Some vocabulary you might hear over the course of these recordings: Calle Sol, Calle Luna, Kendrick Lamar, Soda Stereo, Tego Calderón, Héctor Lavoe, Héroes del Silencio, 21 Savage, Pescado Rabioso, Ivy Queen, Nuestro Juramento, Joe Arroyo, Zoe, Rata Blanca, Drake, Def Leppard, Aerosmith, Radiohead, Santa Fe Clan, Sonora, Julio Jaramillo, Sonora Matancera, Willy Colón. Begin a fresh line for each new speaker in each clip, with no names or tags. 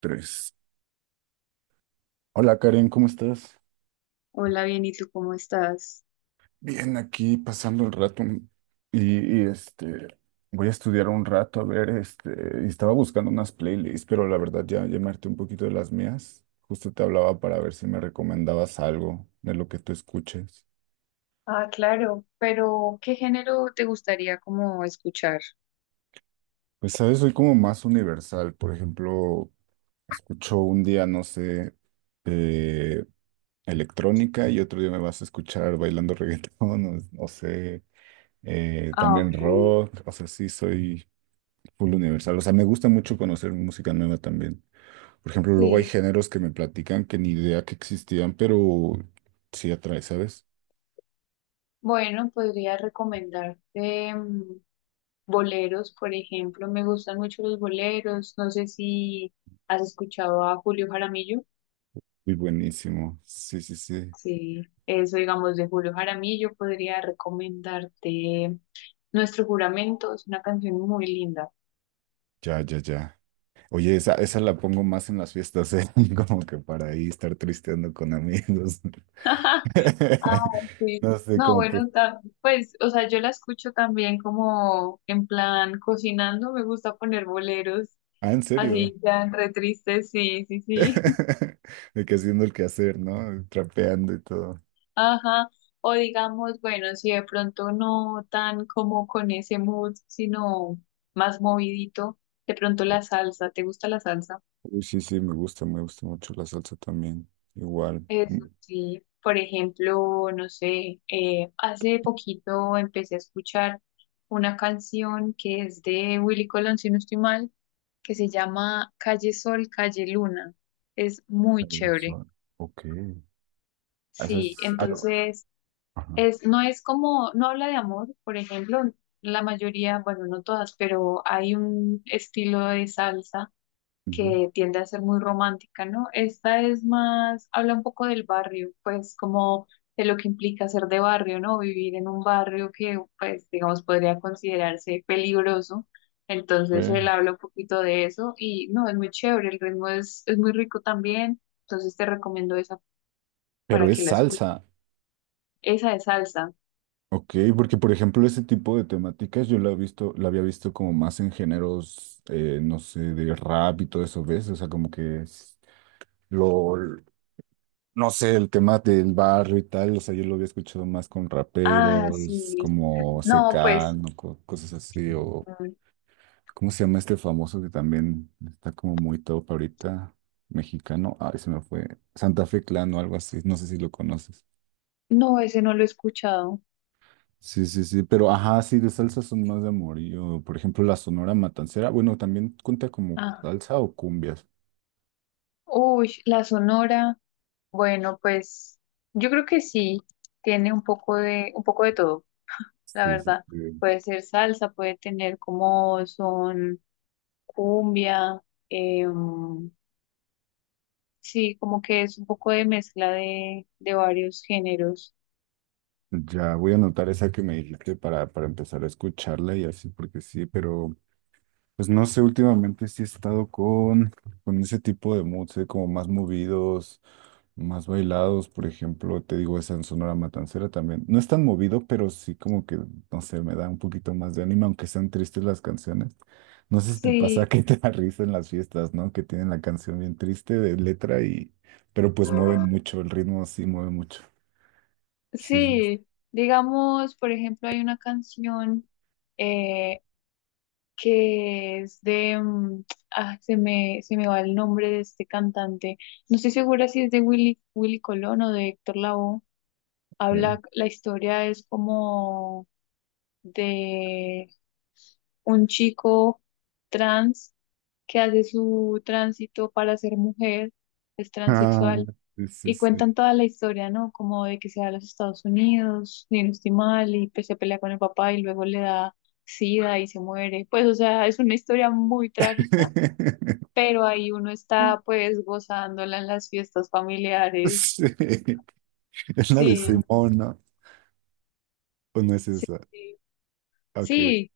Tres. Hola Karen, ¿cómo estás?
Hola, bien, ¿y tú cómo estás?
Bien, aquí pasando el rato y voy a estudiar un rato a ver, y estaba buscando unas playlists, pero la verdad ya me harté un poquito de las mías. Justo te hablaba para ver si me recomendabas algo de lo que tú escuches.
Ah, claro, pero ¿qué género te gustaría como escuchar?
Pues sabes, soy como más universal. Por ejemplo, escucho un día, no sé, eh, electrónica y otro día me vas a escuchar bailando reggaetón, no sé,
Ah, ok.
también rock, o sea, sí soy full universal. O sea, me gusta mucho conocer música nueva también. Por ejemplo, luego hay
Sí,
géneros que me platican que ni idea que existían, pero sí atrae, ¿sabes?
bueno, podría recomendarte boleros, por ejemplo. Me gustan mucho los boleros. No sé si has escuchado a Julio Jaramillo.
Muy buenísimo. Sí, sí, sí.
Sí. Eso, digamos, de Julio Jaramillo, podría recomendarte Nuestro Juramento. Es una canción muy linda.
Ya, ya, ya. Oye, esa la pongo más en las fiestas, ¿eh? Como que para ahí estar tristeando con amigos.
Ah, sí.
No sé,
No,
como que...
bueno, pues, o sea, yo la escucho también como en plan cocinando, me gusta poner boleros
Ah, ¿en serio?
así ya re tristes, sí, sí, sí.
De que haciendo el quehacer, ¿no? Trapeando y todo.
Ajá. O digamos, bueno, si de pronto no tan como con ese mood, sino más movidito, de pronto la salsa, ¿te gusta la salsa?
Uy, sí, sí, me gusta mucho la salsa también. Igual.
Eso sí, por ejemplo, no sé, hace poquito empecé a escuchar una canción que es de Willy Colón, si no estoy mal, que se llama Calle Sol, Calle Luna. Es muy chévere.
Sensual. Ok. Eso
Sí,
es algo.
entonces
Ajá.
es, no es como, no habla de amor, por ejemplo, la mayoría, bueno, no todas, pero hay un estilo de salsa
Ujú.
que tiende a ser muy romántica, ¿no? Esta es más, habla un poco del barrio, pues como de lo que implica ser de barrio, ¿no? Vivir en un barrio que, pues, digamos, podría considerarse peligroso. Entonces
Ve.
él habla un poquito de eso y no, es muy chévere, el ritmo es muy rico también, entonces te recomiendo esa
Pero
para
es
que la escuches.
salsa.
Esa es salsa.
Ok, porque por ejemplo ese tipo de temáticas yo la he visto, la había visto como más en géneros, no sé, de rap y todo eso, ¿ves? O sea, como que es lo, no sé, el tema del barrio y tal, o sea, yo lo había escuchado más con
Ah,
raperos,
sí.
como
No, pues,
Secano, cosas así. O
mm,
¿cómo se llama este famoso que también está como muy top ahorita? Mexicano. Ay, se me fue. Santa Fe Clan o algo así. No sé si lo conoces.
no, ese no lo he escuchado.
Sí, sí, sí. Pero ajá, sí, de salsa son más de amorío. Por ejemplo, la Sonora Matancera. Bueno, también cuenta como
Ah,
salsa o cumbias.
uy, la Sonora. Bueno, pues yo creo que sí, tiene un poco de todo, la
Sí, sí,
verdad.
sí.
Puede ser salsa, puede tener como son cumbia, eh, sí, como que es un poco de mezcla de varios géneros.
Ya voy a anotar esa que me dijiste para empezar a escucharla y así, porque sí, pero pues no sé, últimamente sí he estado con ese tipo de moods, ¿eh? Como más movidos, más bailados. Por ejemplo, te digo, esa en Sonora Matancera también. No es tan movido, pero sí como que, no sé, me da un poquito más de ánimo, aunque sean tristes las canciones. No sé si te pasa
Sí,
que te da risa en las fiestas, ¿no? Que tienen la canción bien triste de letra y... Pero pues mueven mucho, el ritmo sí mueve mucho. Sí, sí, sí.
sí, digamos, por ejemplo, hay una canción eh, que es de, ah, se me va el nombre de este cantante, no estoy segura si es de Willy, Willy Colón o de Héctor Lavoe.
Ok.
Habla, la historia es como de un chico trans que hace su tránsito para ser mujer, es
Ah,
transexual,
sí, sí,
y
sí.
cuentan toda la historia, ¿no? Como de que se va a los Estados Unidos, ni no estoy mal, y pues se pelea con el papá y luego le da sida y se muere. Pues, o sea, es una historia muy trágica, pero ahí uno está pues gozándola en las fiestas familiares.
Sí, es la
Sí,
de Simón, ¿no? ¿O no es
sí,
esa? Ok,
sí,
ok,
sí,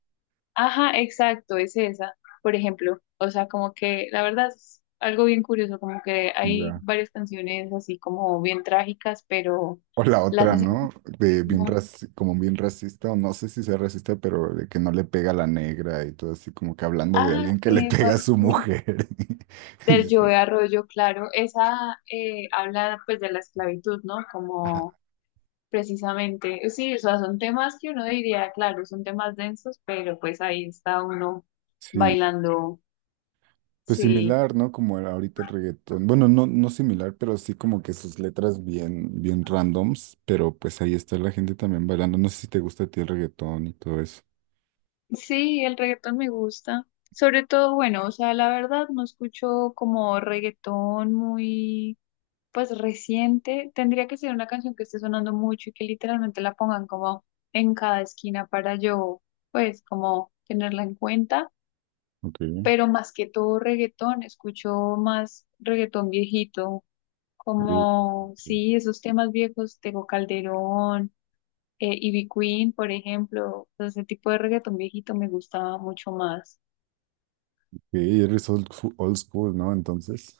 ajá, exacto, es esa, por ejemplo. O sea, como que la verdad es algo bien curioso, como que hay
ya.
varias canciones así como bien trágicas, pero
O la
las
otra,
hacen
¿no?
con
De bien
ritmos-
como bien racista, o no sé si sea racista, pero de que no le pega a la negra y todo así, como que hablando de
ah,
alguien que le pega a su
sí,
mujer. Y
del
sí,
Joe Arroyo, claro. Esa habla pues de la esclavitud, ¿no?
ajá,
Como precisamente, sí, o sea, son temas que uno diría, claro, son temas densos, pero pues ahí está uno
sí,
bailando,
pues
sí.
similar, ¿no? Como era ahorita el reggaetón. Bueno, no, no similar, pero sí como que sus letras bien, bien randoms, pero pues ahí está la gente también bailando. No sé si te gusta a ti el reggaetón y todo eso.
Sí, el reggaetón me gusta. Sobre todo, bueno, o sea, la verdad no escucho como reggaetón pues reciente. Tendría que ser una canción que esté sonando mucho y que literalmente la pongan como en cada esquina para yo, pues, como tenerla en cuenta.
Ok.
Pero más que todo reggaetón, escucho más reggaetón viejito,
Uh,
como, sí, esos temas viejos, Tego Calderón, Ivy Queen, por ejemplo. Entonces, ese tipo de reggaetón viejito me gusta mucho más.
sí, eres old, old school, ¿no? Entonces.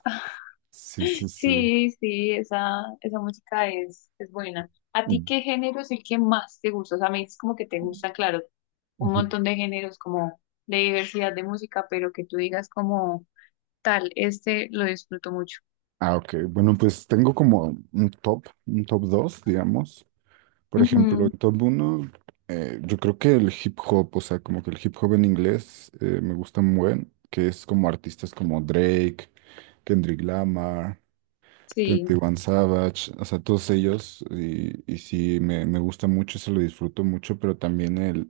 Sí, sí, sí.
Sí, sí, esa música es buena. ¿A ti
Mm.
qué género es el que más te gusta? O sea, me dices como que te gusta, claro, un montón de géneros como de diversidad de música, pero que tú digas como tal, este lo disfruto mucho.
Ah, ok. Bueno, pues tengo como un top 2, digamos. Por ejemplo,
Ujú,
el top 1, yo creo que el hip hop, o sea, como que el hip hop en inglés, me gusta muy buen, que es como artistas como Drake, Kendrick Lamar,
sí,
21 Savage, o sea, todos ellos, y sí, me gusta mucho, se lo disfruto mucho, pero también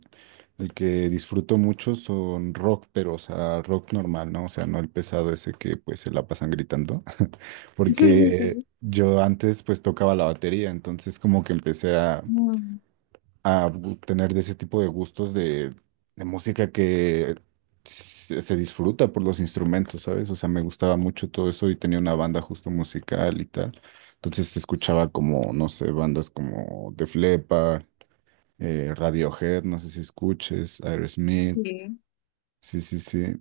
el que disfruto mucho son rock, pero, o sea, rock normal, ¿no? O sea, no el pesado ese que, pues, se la pasan gritando,
sí, sí,
porque
sí.
yo antes, pues, tocaba la batería, entonces como que empecé a,
Mm,
a gu- tener de ese tipo de gustos de, música que se disfruta por los instrumentos, ¿sabes? O sea, me gustaba mucho todo eso y tenía una banda justo musical y tal. Entonces escuchaba como, no sé, bandas como Def Leppard, Radiohead, no sé si escuches, Aerosmith,
sí.
sí, sí, sí.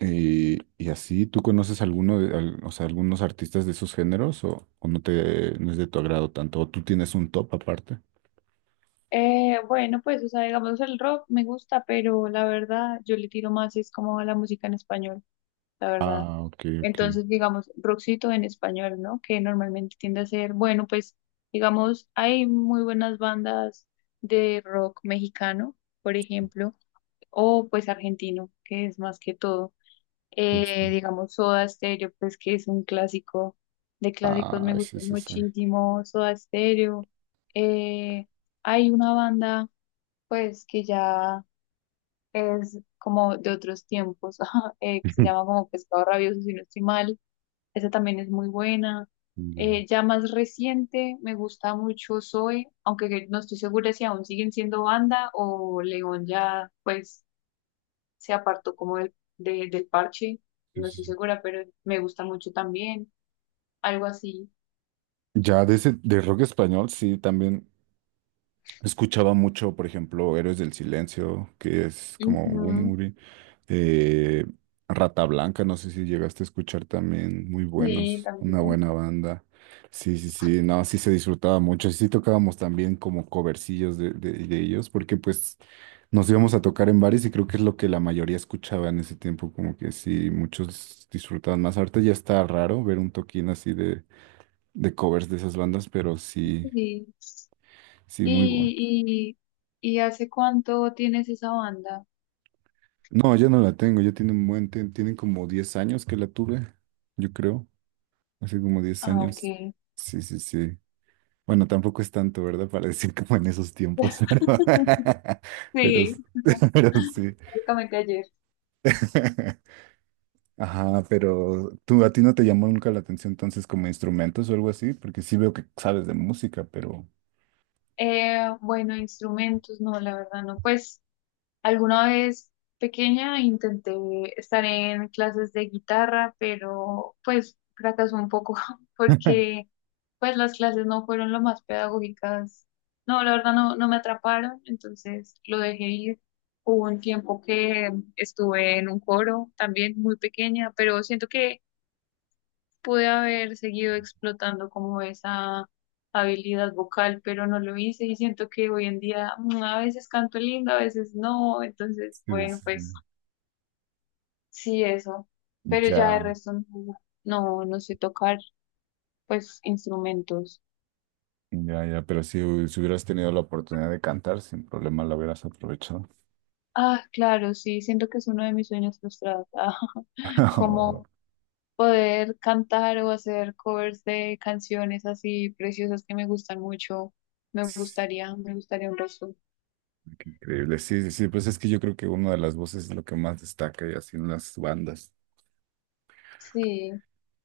Y así, ¿tú conoces alguno de, o sea, algunos artistas de esos géneros o no es de tu agrado tanto? ¿O tú tienes un top aparte?
Bueno, pues, o sea, digamos, el rock me gusta, pero la verdad, yo le tiro más, es como a la música en español, la verdad.
Ah, ok, ok.
Entonces, digamos, rockcito en español, ¿no? Que normalmente tiende a ser, bueno, pues, digamos, hay muy buenas bandas de rock mexicano, por ejemplo, o pues argentino, que es más que todo.
Justo.
Digamos, Soda Stereo, pues que es un clásico de clásicos,
Ah,
me
sí,
gusta
sí, sí.
muchísimo Soda Stereo. Eh, hay una banda, pues, que ya es como de otros tiempos, que se llama como Pescado Rabioso, si no estoy mal esa también es muy buena.
Ya,
Ya más reciente, me gusta mucho Zoe, aunque que no estoy segura si aún siguen siendo banda o León ya pues se apartó como del, del parche,
sí,
no
sí,
estoy
sí.
segura, pero me gusta mucho también, algo así.
Ya de ese, de rock español, sí, también escuchaba mucho, por ejemplo, Héroes del Silencio, que es como
Ujú,
un. Eh, Rata Blanca, no sé si llegaste a escuchar también, muy
sí,
buenos, una
también.
buena banda. Sí, sí, sí, no, sí se disfrutaba mucho, sí tocábamos también como covercillos de ellos, porque pues nos íbamos a tocar en bares y creo que es lo que la mayoría escuchaba en ese tiempo, como que sí, muchos disfrutaban más. Ahorita ya está raro ver un toquín así de covers de esas bandas, pero sí,
Sí.
sí, muy bueno.
¿Y, y hace cuánto tienes esa banda?
No, ya no la tengo, ya tiene un buen, tienen como 10 años que la tuve, yo creo. Hace como diez
Ah, ok.
años. Sí, sí, sí. Bueno, tampoco es tanto, ¿verdad? Para decir como en esos tiempos, pero,
Sí,
pero sí.
básicamente ayer.
Ajá, pero tú, a ti no te llamó nunca la atención entonces como instrumentos o algo así, porque sí veo que sabes de música, pero
Bueno, instrumentos, no, la verdad no. Pues alguna vez pequeña intenté estar en clases de guitarra, pero pues fracasó un poco porque pues las clases no fueron lo más pedagógicas. No, la verdad no, no me atraparon, entonces lo dejé ir. Hubo un tiempo que estuve en un coro también muy pequeña, pero siento que pude haber seguido explotando como esa habilidad vocal, pero no lo hice y siento que hoy en día a veces canto lindo, a veces no, entonces
sí,
bueno,
sí, sí.
pues sí, eso, pero ya de
Ya,
resto no, no, no sé tocar pues instrumentos.
ya, ya, pero si hubieras tenido la oportunidad de cantar, sin problema la hubieras aprovechado.
Ah, claro, sí, siento que es uno de mis sueños frustrados, ah,
Oh,
como poder cantar o hacer covers de canciones así preciosas que me gustan mucho,
sí,
me gustaría un resto.
increíble, sí, sí, sí, pues es que yo creo que una de las voces es lo que más destaca y así en las bandas.
Sí.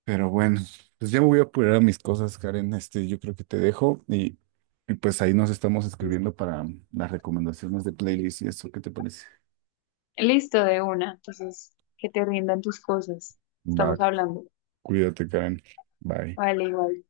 Pero bueno, pues ya me voy a apurar a mis cosas, Karen. Yo creo que te dejo y pues ahí nos estamos escribiendo para las recomendaciones de playlist y eso. ¿Qué te parece?
Listo, de una. Entonces, que te rindan tus cosas.
Va,
Estamos hablando.
cuídate, Karen. Bye.
Vale, igual.